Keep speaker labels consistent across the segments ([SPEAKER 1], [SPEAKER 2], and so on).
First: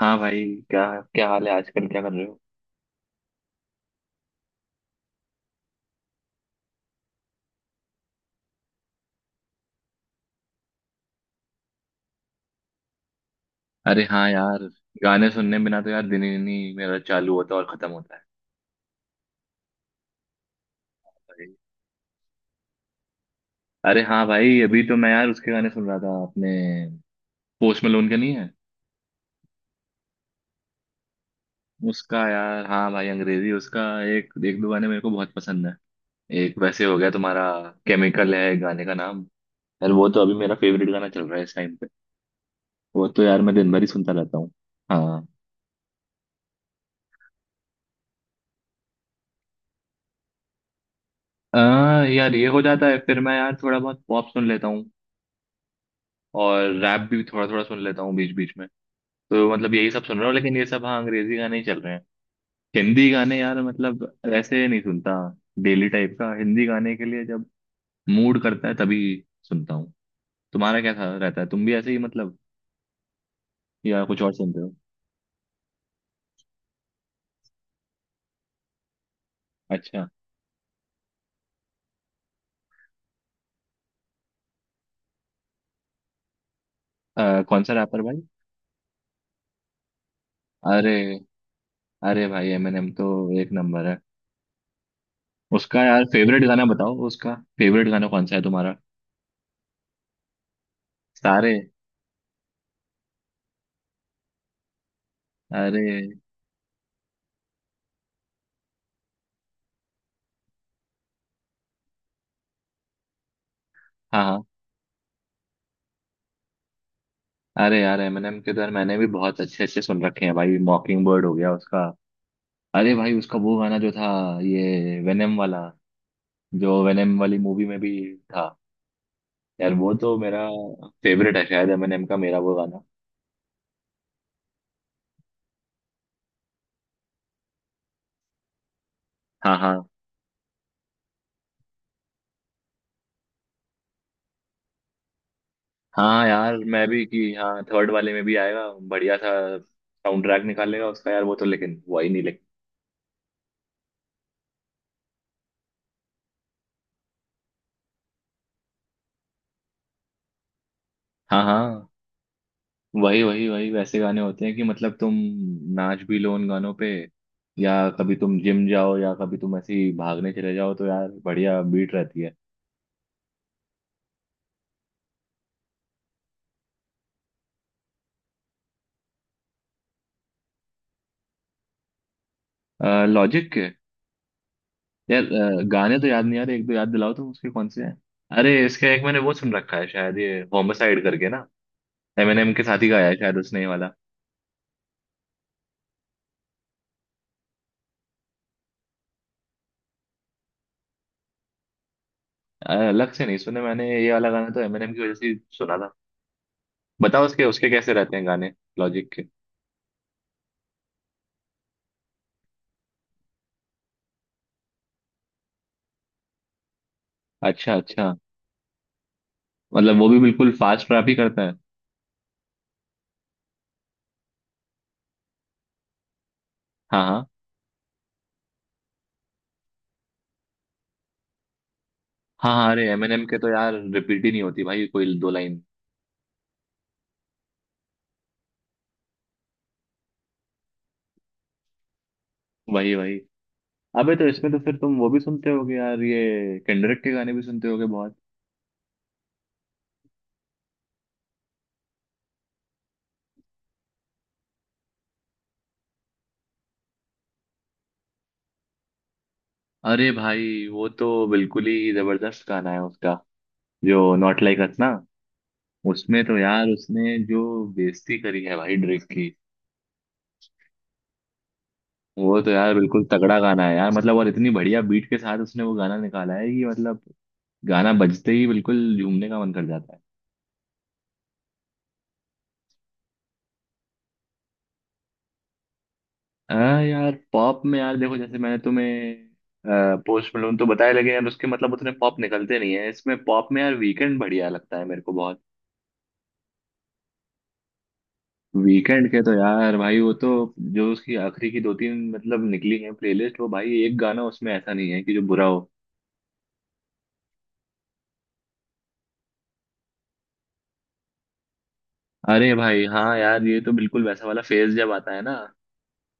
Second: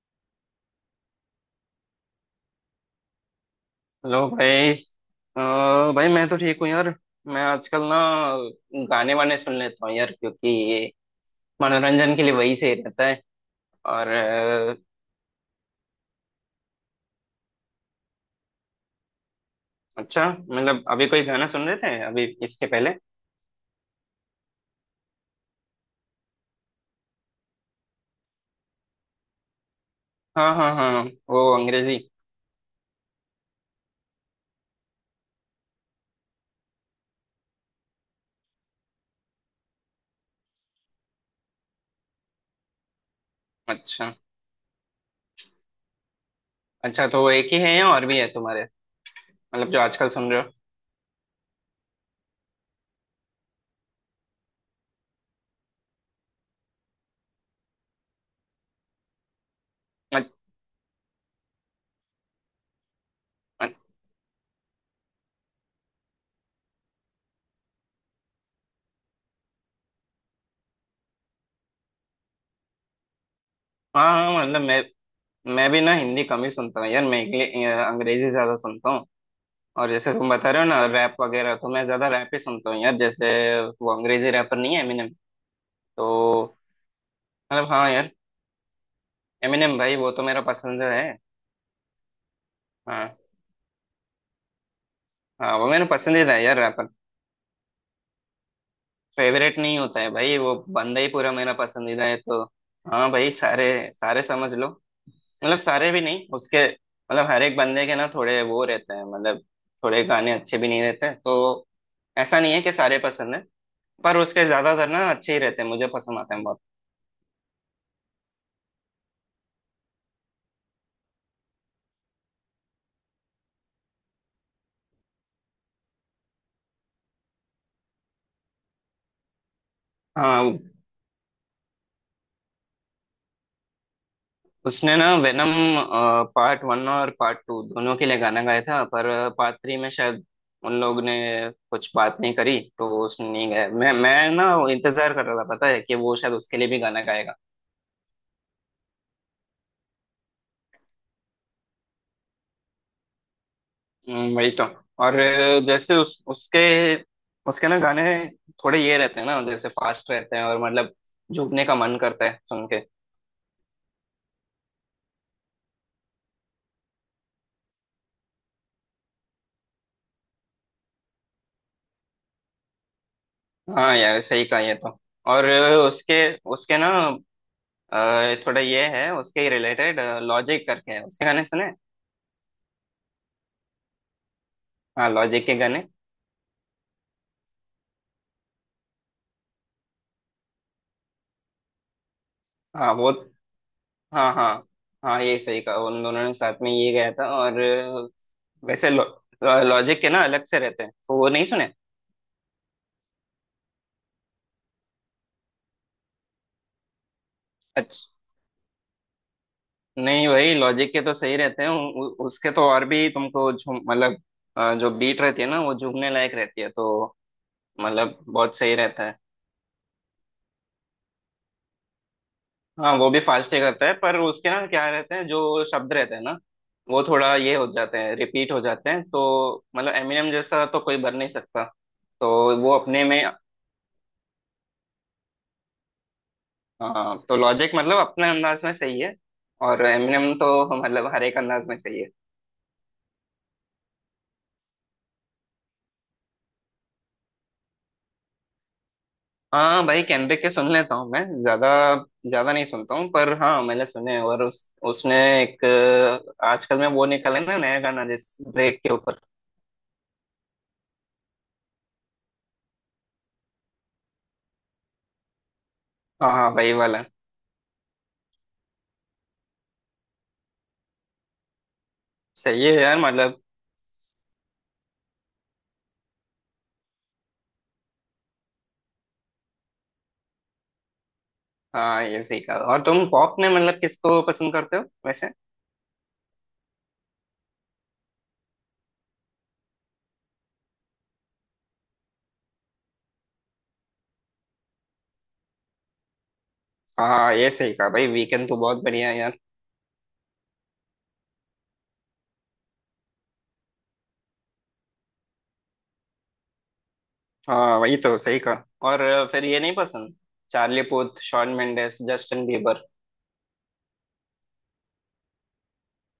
[SPEAKER 1] हाँ भाई। क्या क्या हाल है आजकल क्या कर रहे हो?
[SPEAKER 2] हेलो भाई। अ, भाई मैं तो ठीक हूँ यार। मैं आजकल ना गाने वाने सुन लेता हूँ यार, क्योंकि ये मनोरंजन के लिए वही सही रहता है।
[SPEAKER 1] अरे
[SPEAKER 2] और
[SPEAKER 1] हाँ यार, गाने सुनने बिना तो यार दिन ही नहीं मेरा चालू होता और खत्म होता है
[SPEAKER 2] अच्छा मतलब अभी कोई गाना
[SPEAKER 1] भाई।
[SPEAKER 2] सुन रहे थे अभी इसके पहले?
[SPEAKER 1] अरे हाँ भाई, अभी तो मैं यार उसके गाने सुन रहा था अपने, पोस्ट मलोन के नहीं है
[SPEAKER 2] हाँ हाँ हाँ, वो अंग्रेजी।
[SPEAKER 1] उसका यार। हाँ भाई, अंग्रेजी उसका एक एक दो गाने मेरे को बहुत पसंद है। एक वैसे हो गया तुम्हारा, केमिकल है गाने का नाम। यार वो तो अभी मेरा फेवरेट गाना चल रहा है इस टाइम पे। वो तो यार मैं दिन भर ही सुनता
[SPEAKER 2] अच्छा,
[SPEAKER 1] रहता हूँ। हाँ।
[SPEAKER 2] अच्छा तो वो एक ही है या और भी है तुम्हारे, मतलब जो आजकल सुन रहे हो?
[SPEAKER 1] यार ये हो जाता है, फिर मैं यार थोड़ा बहुत पॉप सुन लेता हूँ, और रैप भी थोड़ा थोड़ा सुन लेता हूँ बीच बीच में। तो मतलब यही सब सुन रहा
[SPEAKER 2] अच-
[SPEAKER 1] हूँ, लेकिन ये सब हाँ अंग्रेजी गाने ही चल रहे हैं। हिंदी गाने यार
[SPEAKER 2] अच-
[SPEAKER 1] मतलब ऐसे नहीं सुनता, डेली टाइप का। हिंदी गाने के लिए जब मूड करता है तभी सुनता हूँ। तुम्हारा क्या था, रहता है तुम भी ऐसे ही मतलब, या
[SPEAKER 2] हाँ
[SPEAKER 1] कुछ और
[SPEAKER 2] हाँ,
[SPEAKER 1] सुनते
[SPEAKER 2] मतलब
[SPEAKER 1] हो?
[SPEAKER 2] मैं भी ना हिंदी कम ही सुनता हूँ यार। मैं अंग्रेजी ज्यादा सुनता हूँ। और
[SPEAKER 1] अच्छा,
[SPEAKER 2] जैसे तुम बता रहे हो ना, रैप वगैरह, तो मैं ज्यादा रैप ही सुनता हूँ यार। जैसे वो अंग्रेजी रैपर नहीं है एमिनेम, तो
[SPEAKER 1] कौन
[SPEAKER 2] मतलब
[SPEAKER 1] सा
[SPEAKER 2] हाँ
[SPEAKER 1] रैपर
[SPEAKER 2] यार,
[SPEAKER 1] भाई?
[SPEAKER 2] एमिनेम भाई वो तो मेरा पसंदीदा
[SPEAKER 1] अरे,
[SPEAKER 2] है।
[SPEAKER 1] अरे भाई एमिनेम तो
[SPEAKER 2] हाँ।
[SPEAKER 1] एक नंबर है।
[SPEAKER 2] हाँ वो
[SPEAKER 1] उसका
[SPEAKER 2] मेरा
[SPEAKER 1] यार
[SPEAKER 2] पसंदीदा है
[SPEAKER 1] फेवरेट
[SPEAKER 2] यार
[SPEAKER 1] गाना
[SPEAKER 2] रैपर।
[SPEAKER 1] बताओ, उसका फेवरेट गाना कौन सा है तुम्हारा?
[SPEAKER 2] फेवरेट नहीं होता है भाई, वो बंदा ही पूरा
[SPEAKER 1] सारे?
[SPEAKER 2] मेरा पसंदीदा है तो। हाँ भाई सारे, सारे समझ लो। मतलब
[SPEAKER 1] अरे
[SPEAKER 2] सारे भी नहीं उसके, मतलब हर एक बंदे के ना थोड़े वो रहते हैं मतलब थोड़े गाने अच्छे भी नहीं रहते तो। ऐसा नहीं है कि सारे पसंद है। पर
[SPEAKER 1] हाँ हाँ।
[SPEAKER 2] उसके ज्यादातर ना अच्छे ही रहते हैं, मुझे पसंद आते हैं बहुत।
[SPEAKER 1] अरे यार एमएनएम के तो यार मैंने भी बहुत अच्छे अच्छे सुन रखे हैं भाई, मॉकिंग बर्ड हो गया उसका। अरे भाई उसका वो गाना जो था, ये वेनम वाला, जो वेनम वाली मूवी में भी था, यार वो तो मेरा
[SPEAKER 2] हाँ।
[SPEAKER 1] फेवरेट है शायद, एमएनएम का मेरा वो गाना।
[SPEAKER 2] उसने ना वेनम पार्ट वन और पार्ट टू दोनों के लिए गाना गाया था, पर
[SPEAKER 1] हाँ
[SPEAKER 2] पार्ट थ्री
[SPEAKER 1] हाँ
[SPEAKER 2] में शायद उन लोग ने कुछ बात नहीं करी तो उसने नहीं गाया। मैं ना वो इंतजार कर रहा था, पता है कि वो
[SPEAKER 1] हाँ
[SPEAKER 2] शायद
[SPEAKER 1] यार
[SPEAKER 2] उसके लिए भी
[SPEAKER 1] मैं
[SPEAKER 2] गाना
[SPEAKER 1] भी कि
[SPEAKER 2] गाएगा।
[SPEAKER 1] हाँ थर्ड वाले में भी आएगा बढ़िया सा साउंड ट्रैक निकालेगा उसका यार। वो तो लेकिन, वो ही नहीं लेकिन।
[SPEAKER 2] वही तो। और जैसे उस उसके उसके ना गाने थोड़े ये रहते हैं ना, जैसे फास्ट रहते हैं और मतलब
[SPEAKER 1] हाँ
[SPEAKER 2] झूमने का
[SPEAKER 1] हाँ
[SPEAKER 2] मन करता है सुन के।
[SPEAKER 1] वही वही वही वैसे गाने होते हैं कि मतलब तुम नाच भी लो उन गानों पे, या कभी तुम जिम जाओ, या कभी तुम ऐसे ही भागने चले जाओ तो यार बढ़िया बीट रहती है।
[SPEAKER 2] हाँ यार सही कहा ये तो। और उसके उसके ना थोड़ा ये है, उसके रिलेटेड लॉजिक करके है, उसके गाने सुने?
[SPEAKER 1] लॉजिक के
[SPEAKER 2] हाँ
[SPEAKER 1] यार,
[SPEAKER 2] लॉजिक के गाने।
[SPEAKER 1] गाने तो याद नहीं आ रहे, एक दो याद दिलाओ तुम उसके कौन से हैं। अरे इसका एक मैंने वो सुन रखा है शायद, ये होमसाइड करके ना, एमिनेम के साथ ही
[SPEAKER 2] हाँ
[SPEAKER 1] गाया
[SPEAKER 2] वो।
[SPEAKER 1] है शायद उसने ये वाला।
[SPEAKER 2] हाँ हाँ। हाँ ये सही कहा, उन दोनों ने साथ में ये गाया था। और वैसे लॉजिक के ना अलग से रहते हैं तो वो नहीं सुने।
[SPEAKER 1] अलग से नहीं सुने मैंने, ये वाला गाना तो एमिनेम की वजह से ही सुना था। बताओ उसके उसके कैसे
[SPEAKER 2] अच्छा।
[SPEAKER 1] रहते हैं गाने, लॉजिक के।
[SPEAKER 2] नहीं वही लॉजिक के तो सही रहते हैं, उ, उ, उसके तो और भी तुमको झूम मतलब जो बीट रहती है ना, वो झूमने लायक रहती है तो
[SPEAKER 1] अच्छा अच्छा।
[SPEAKER 2] मतलब बहुत सही रहता है।
[SPEAKER 1] मतलब वो भी बिल्कुल फास्ट रैप ही करता है?
[SPEAKER 2] हाँ वो भी फास्ट ही करता है, पर उसके ना क्या रहते हैं, जो शब्द रहते हैं ना
[SPEAKER 1] हाँ
[SPEAKER 2] वो
[SPEAKER 1] हाँ।
[SPEAKER 2] थोड़ा ये हो जाते हैं, रिपीट हो जाते हैं। तो मतलब एमिनेम जैसा तो कोई बन नहीं सकता
[SPEAKER 1] हाँ
[SPEAKER 2] तो।
[SPEAKER 1] हाँ,
[SPEAKER 2] वो
[SPEAKER 1] अरे
[SPEAKER 2] अपने में,
[SPEAKER 1] एमएनएम के तो यार रिपीट ही नहीं होती भाई कोई दो लाइन।
[SPEAKER 2] हाँ तो लॉजिक मतलब अपने अंदाज में सही है, और एमिनेम तो मतलब हर एक अंदाज में सही है।
[SPEAKER 1] वही वही। अबे तो इसमें तो फिर तुम वो भी सुनते होगे यार, ये केंड्रिक के गाने भी सुनते होगे बहुत।
[SPEAKER 2] हाँ भाई केंड्रिक के सुन लेता हूँ मैं। ज्यादा ज्यादा नहीं सुनता हूँ, पर हाँ मैंने सुने हैं। और उस उसने एक आजकल में वो निकाला है ना नया गाना, जिस ब्रेक के ऊपर।
[SPEAKER 1] अरे भाई वो तो बिल्कुल ही जबरदस्त गाना है उसका, जो नॉट लाइक अस ना, उसमें
[SPEAKER 2] हाँ
[SPEAKER 1] तो
[SPEAKER 2] हाँ
[SPEAKER 1] यार
[SPEAKER 2] वही वाला।
[SPEAKER 1] उसने जो बेइज्जती करी है भाई ड्रेक की, वो तो
[SPEAKER 2] सही है
[SPEAKER 1] यार
[SPEAKER 2] यार
[SPEAKER 1] बिल्कुल तगड़ा
[SPEAKER 2] मतलब।
[SPEAKER 1] गाना है यार मतलब। और इतनी बढ़िया बीट के साथ उसने वो गाना निकाला है कि मतलब गाना बजते ही बिल्कुल झूमने का मन कर जाता है।
[SPEAKER 2] हाँ ये सही कहा। और तुम पॉप में मतलब किसको पसंद करते हो वैसे?
[SPEAKER 1] हाँ यार पॉप में, यार देखो जैसे मैंने तुम्हें पोस्ट मलोन तो बताया लगे यार, उसके मतलब उतने पॉप निकलते नहीं है। इसमें पॉप में यार वीकेंड बढ़िया लगता है मेरे को बहुत।
[SPEAKER 2] हाँ ये सही कहा भाई, वीकेंड तो बहुत बढ़िया
[SPEAKER 1] वीकेंड
[SPEAKER 2] है
[SPEAKER 1] के तो
[SPEAKER 2] यार।
[SPEAKER 1] यार भाई वो तो, जो उसकी आखिरी की दो तीन मतलब निकली है प्लेलिस्ट, वो भाई एक गाना उसमें ऐसा नहीं है कि जो बुरा हो।
[SPEAKER 2] हाँ वही तो सही कहा। और फिर ये नहीं पसंद, Charlie Puth, Shawn Mendes, Justin
[SPEAKER 1] अरे भाई
[SPEAKER 2] बीबर?
[SPEAKER 1] हाँ यार, ये तो बिल्कुल वैसा वाला फेज जब आता है ना,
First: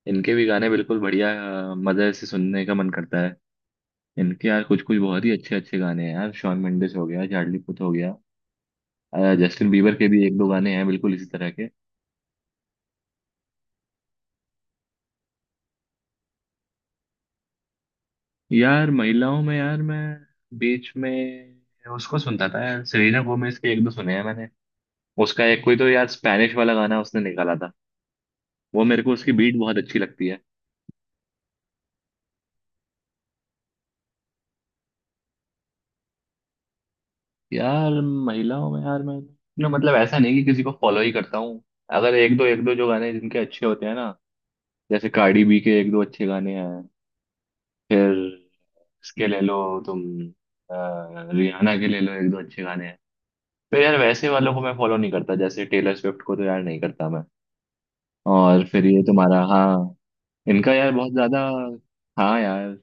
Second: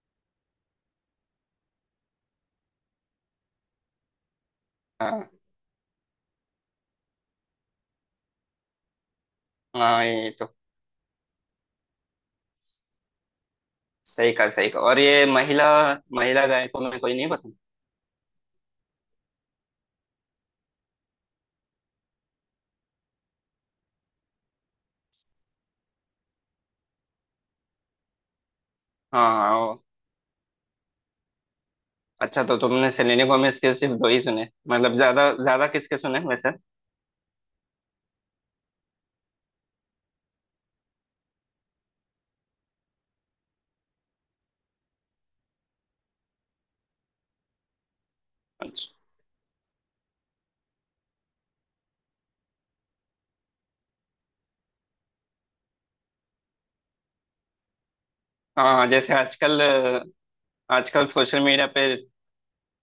[SPEAKER 1] इनके भी गाने बिल्कुल बढ़िया मजे से सुनने का मन करता है। इनके यार कुछ कुछ बहुत ही
[SPEAKER 2] हाँ।
[SPEAKER 1] अच्छे अच्छे गाने हैं यार, शॉन मेंडिस हो गया, चार्ली पुथ हो गया, जस्टिन बीबर
[SPEAKER 2] हाँ
[SPEAKER 1] के भी
[SPEAKER 2] ये
[SPEAKER 1] एक
[SPEAKER 2] तो
[SPEAKER 1] दो गाने हैं बिल्कुल इसी तरह के।
[SPEAKER 2] सही कहा, सही कहा। और ये महिला महिला गायकों में कोई नहीं पसंद?
[SPEAKER 1] यार महिलाओं में यार मैं बीच में उसको सुनता था यार, सेलेना गोमेज के एक दो सुने हैं मैंने। उसका एक कोई तो यार स्पैनिश वाला गाना उसने निकाला था, वो मेरे को
[SPEAKER 2] हाँ
[SPEAKER 1] उसकी बीट
[SPEAKER 2] हाँ
[SPEAKER 1] बहुत
[SPEAKER 2] वो।
[SPEAKER 1] अच्छी लगती है।
[SPEAKER 2] अच्छा तो तुमने सेलेना गोमेज के सिर्फ दो ही सुने, मतलब ज्यादा ज्यादा किसके सुने वैसे?
[SPEAKER 1] यार महिलाओं में यार मैं ना मतलब ऐसा नहीं कि किसी को फॉलो ही करता हूँ, अगर एक दो एक दो जो गाने जिनके अच्छे होते हैं ना, जैसे कार्डी बी के एक दो अच्छे गाने हैं, फिर
[SPEAKER 2] अच्छा।
[SPEAKER 1] इसके ले लो तुम, रियाना के ले लो एक दो अच्छे गाने हैं। फिर यार वैसे वालों को मैं फॉलो नहीं करता, जैसे टेलर स्विफ्ट को तो यार नहीं करता मैं। और
[SPEAKER 2] हाँ
[SPEAKER 1] फिर
[SPEAKER 2] हाँ,
[SPEAKER 1] ये
[SPEAKER 2] जैसे
[SPEAKER 1] तुम्हारा
[SPEAKER 2] आजकल
[SPEAKER 1] हाँ, इनका यार
[SPEAKER 2] आजकल
[SPEAKER 1] बहुत
[SPEAKER 2] सोशल
[SPEAKER 1] ज्यादा।
[SPEAKER 2] मीडिया पे
[SPEAKER 1] हाँ यार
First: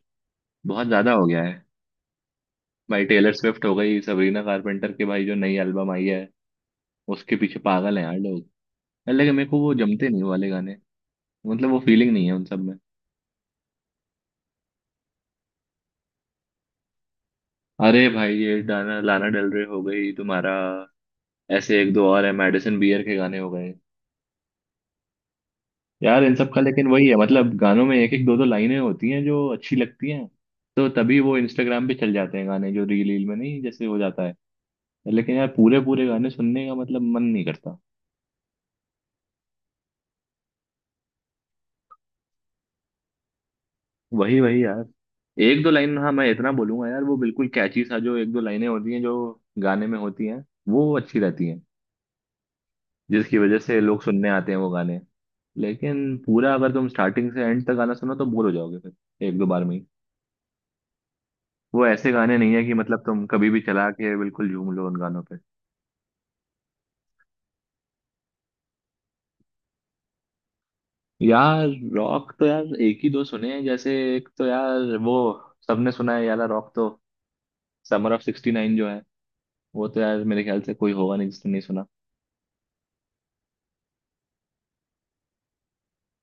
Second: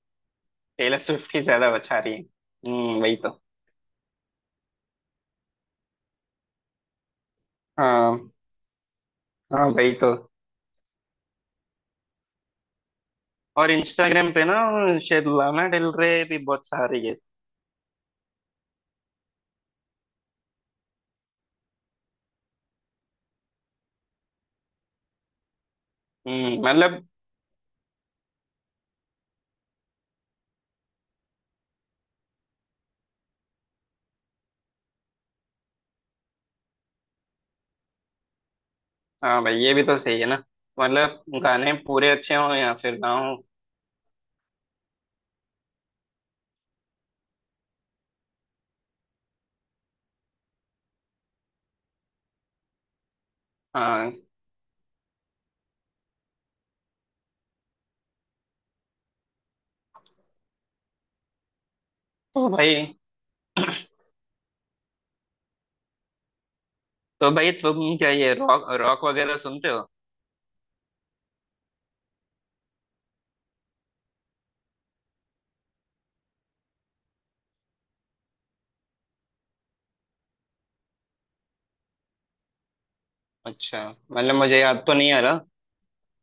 [SPEAKER 1] बहुत
[SPEAKER 2] टेलर
[SPEAKER 1] ज्यादा हो
[SPEAKER 2] स्विफ्ट ही
[SPEAKER 1] गया है।
[SPEAKER 2] ज्यादा बचा रही है।
[SPEAKER 1] भाई
[SPEAKER 2] वही तो।
[SPEAKER 1] टेलर स्विफ्ट हो गई, सबरीना कारपेंटर के भाई जो नई एल्बम आई है, उसके पीछे पागल है यार
[SPEAKER 2] हाँ
[SPEAKER 1] लोग। यार, लेकिन मेरे को
[SPEAKER 2] हाँ
[SPEAKER 1] वो
[SPEAKER 2] वही
[SPEAKER 1] जमते
[SPEAKER 2] तो।
[SPEAKER 1] नहीं, वो वाले गाने, मतलब वो फीलिंग नहीं है उन सब में।
[SPEAKER 2] और इंस्टाग्राम पे ना शायद लाना डेल रे भी बहुत सारी है।
[SPEAKER 1] अरे भाई ये डाना, लाना डेल रे हो गई तुम्हारा, ऐसे एक दो और है, मेडिसिन बियर के गाने हो गए, यार इन सब का। लेकिन
[SPEAKER 2] मतलब।
[SPEAKER 1] वही है मतलब, गानों में एक एक दो दो लाइनें होती हैं जो अच्छी लगती हैं, तो तभी वो इंस्टाग्राम पे चल जाते हैं गाने, जो रील रील में नहीं जैसे हो जाता है। लेकिन यार पूरे पूरे गाने सुनने का मतलब मन नहीं करता।
[SPEAKER 2] हाँ भाई ये भी तो सही है ना, मतलब गाने पूरे अच्छे हों या फिर ना हों।
[SPEAKER 1] वही वही यार, एक दो लाइन हाँ मैं इतना बोलूंगा यार, वो बिल्कुल कैची सा जो एक दो लाइनें होती हैं जो गाने में होती हैं वो अच्छी रहती हैं, जिसकी वजह से लोग
[SPEAKER 2] हाँ,
[SPEAKER 1] सुनने आते हैं वो गाने। लेकिन पूरा अगर तुम स्टार्टिंग से एंड तक गाना सुनो तो बोर हो जाओगे फिर एक दो बार में ही। वो ऐसे गाने
[SPEAKER 2] तो
[SPEAKER 1] नहीं है कि
[SPEAKER 2] भाई,
[SPEAKER 1] मतलब तुम कभी भी चला के बिल्कुल झूम लो उन गानों पे।
[SPEAKER 2] तो भाई तुम क्या ये रॉक रॉक वगैरह सुनते हो?
[SPEAKER 1] यार रॉक तो यार एक ही दो सुने हैं, जैसे एक तो यार वो सबने सुना है यार रॉक तो, समर ऑफ 69 जो है, वो तो यार मेरे ख्याल से कोई होगा नहीं जिसने नहीं सुना।
[SPEAKER 2] अच्छा। मतलब मुझे याद तो नहीं आ रहा।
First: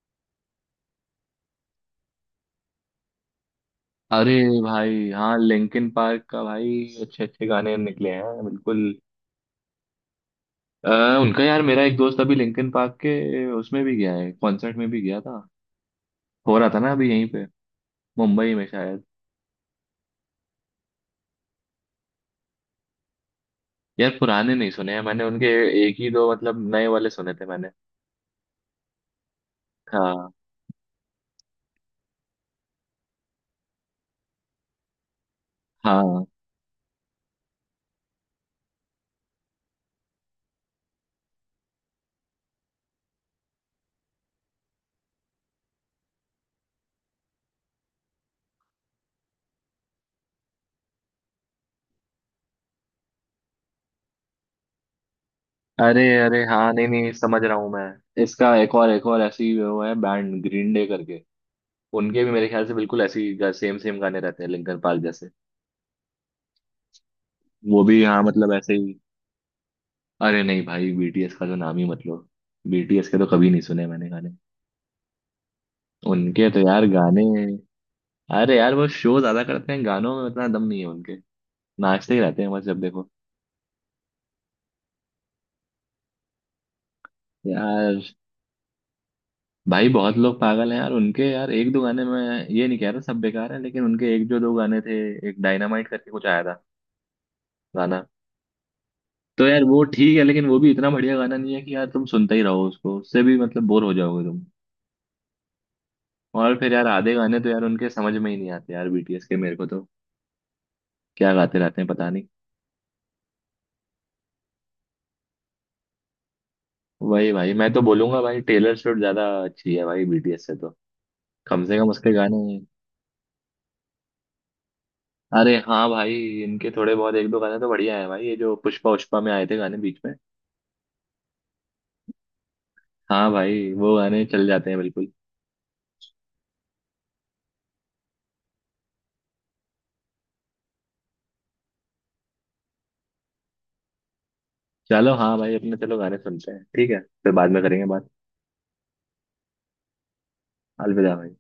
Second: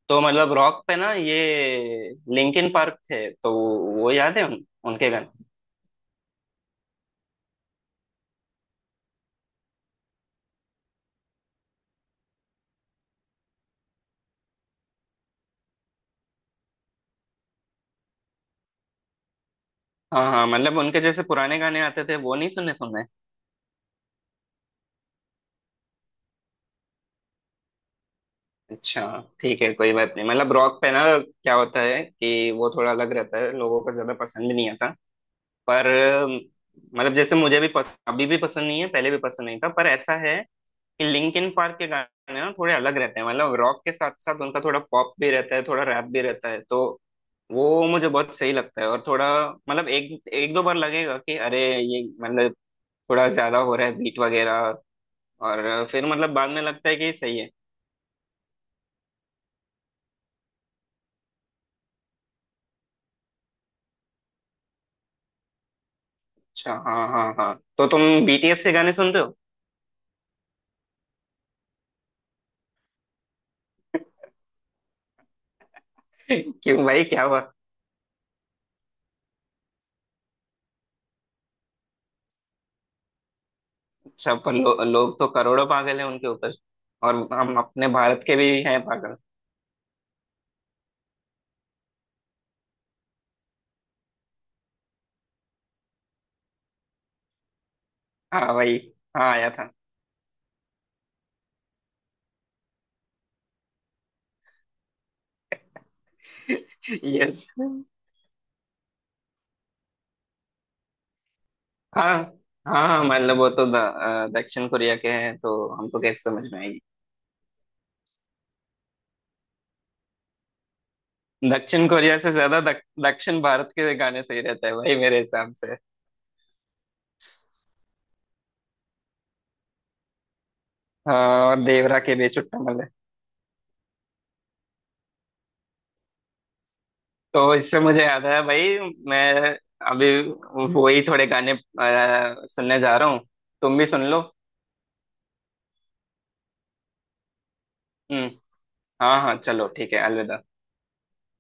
[SPEAKER 2] तो मतलब रॉक पे ना ये लिंकिन पार्क थे तो वो
[SPEAKER 1] अरे
[SPEAKER 2] याद है
[SPEAKER 1] भाई
[SPEAKER 2] उनके
[SPEAKER 1] हाँ,
[SPEAKER 2] गाने।
[SPEAKER 1] लिंकिन पार्क का भाई अच्छे अच्छे गाने निकले हैं बिल्कुल। अ, उनका यार मेरा एक दोस्त अभी लिंकिन पार्क के उसमें भी गया है, कॉन्सर्ट में भी गया था, हो रहा था ना अभी यहीं पे, मुंबई में शायद।
[SPEAKER 2] हाँ हाँ, मतलब उनके जैसे पुराने गाने आते थे वो नहीं सुने तुमने?
[SPEAKER 1] यार पुराने नहीं सुने हैं मैंने उनके, एक ही दो मतलब नए वाले सुने थे मैंने।
[SPEAKER 2] अच्छा। ठीक है कोई बात नहीं,
[SPEAKER 1] हाँ
[SPEAKER 2] मतलब रॉक पे ना क्या होता है कि वो थोड़ा अलग रहता है, लोगों को ज्यादा पसंद भी नहीं आता। पर
[SPEAKER 1] हाँ।
[SPEAKER 2] मतलब जैसे मुझे भी अभी भी पसंद नहीं है, पहले भी पसंद नहीं था, पर ऐसा है लिंकिन पार्क के गाने ना थोड़े अलग रहते हैं। मतलब रॉक के साथ साथ उनका थोड़ा पॉप भी रहता है, थोड़ा रैप भी रहता है, तो वो मुझे बहुत सही लगता है। और थोड़ा मतलब एक एक दो बार लगेगा कि अरे ये मतलब थोड़ा ज्यादा हो रहा है बीट वगैरह, और
[SPEAKER 1] अरे
[SPEAKER 2] फिर मतलब
[SPEAKER 1] अरे
[SPEAKER 2] बाद में
[SPEAKER 1] हाँ, नहीं
[SPEAKER 2] लगता है
[SPEAKER 1] नहीं
[SPEAKER 2] कि सही
[SPEAKER 1] समझ
[SPEAKER 2] है।
[SPEAKER 1] रहा हूँ मैं, इसका एक और ऐसी वो है, बैंड ग्रीन डे करके। उनके भी मेरे ख्याल से बिल्कुल ऐसी सेम सेम गाने रहते हैं लिंकन पार्क जैसे।
[SPEAKER 2] अच्छा हाँ हाँ हाँ,
[SPEAKER 1] वो
[SPEAKER 2] तो तुम
[SPEAKER 1] भी हाँ मतलब
[SPEAKER 2] बीटीएस के
[SPEAKER 1] ऐसे
[SPEAKER 2] गाने
[SPEAKER 1] ही।
[SPEAKER 2] सुनते हो?
[SPEAKER 1] अरे नहीं भाई, बीटीएस का तो नाम ही मत लो, बीटीएस के तो कभी नहीं सुने मैंने गाने, उनके तो
[SPEAKER 2] क्यों
[SPEAKER 1] यार
[SPEAKER 2] भाई क्या
[SPEAKER 1] गाने,
[SPEAKER 2] हुआ?
[SPEAKER 1] अरे यार वो शो ज्यादा करते हैं, गानों में उतना दम नहीं है उनके, नाचते ही रहते हैं बस जब देखो।
[SPEAKER 2] अच्छा पर लोग तो करोड़ों पागल हैं उनके ऊपर, और हम अपने
[SPEAKER 1] यार
[SPEAKER 2] भारत के भी हैं पागल।
[SPEAKER 1] भाई बहुत लोग पागल हैं यार उनके, यार एक दो गाने में ये नहीं कह रहा सब बेकार है, लेकिन उनके एक जो दो गाने थे, एक डायनामाइट करके कुछ आया था गाना,
[SPEAKER 2] हाँ भाई। हाँ
[SPEAKER 1] तो
[SPEAKER 2] आया
[SPEAKER 1] यार
[SPEAKER 2] था।
[SPEAKER 1] वो ठीक है, लेकिन वो भी इतना बढ़िया गाना नहीं है कि यार तुम सुनते ही रहो उसको, उससे भी मतलब बोर हो जाओगे तुम। और फिर यार आधे गाने
[SPEAKER 2] यस।
[SPEAKER 1] तो यार उनके समझ में ही नहीं आते यार बीटीएस के मेरे को तो, क्या गाते रहते हैं पता
[SPEAKER 2] हाँ
[SPEAKER 1] नहीं।
[SPEAKER 2] हाँ, मतलब वो तो दक्षिण कोरिया के हैं तो हमको कैसे समझ में आएगी।
[SPEAKER 1] वही भाई मैं तो बोलूंगा भाई, टेलर स्विफ्ट ज्यादा अच्छी है भाई बीटीएस से तो, कम से
[SPEAKER 2] दक्षिण
[SPEAKER 1] कम उसके
[SPEAKER 2] कोरिया से
[SPEAKER 1] गाने।
[SPEAKER 2] ज्यादा दक्षिण भारत के गाने सही रहते हैं भाई मेरे हिसाब
[SPEAKER 1] अरे
[SPEAKER 2] से।
[SPEAKER 1] हाँ भाई, इनके थोड़े बहुत एक दो गाने तो बढ़िया है भाई, ये जो पुष्पा उष्पा में आए थे गाने बीच में।
[SPEAKER 2] और देवरा के बेचुट्टा मल्ले।
[SPEAKER 1] हाँ भाई वो गाने चल जाते हैं बिल्कुल।
[SPEAKER 2] तो इससे मुझे याद आया भाई, मैं अभी वो ही थोड़े गाने सुनने जा रहा हूँ, तुम भी सुन लो।
[SPEAKER 1] चलो हाँ भाई, अपने चलो गाने सुनते हैं, ठीक है फिर बाद में करेंगे बात।
[SPEAKER 2] हम्म। हाँ हाँ चलो ठीक है, अलविदा।
[SPEAKER 1] अलविदा भाई।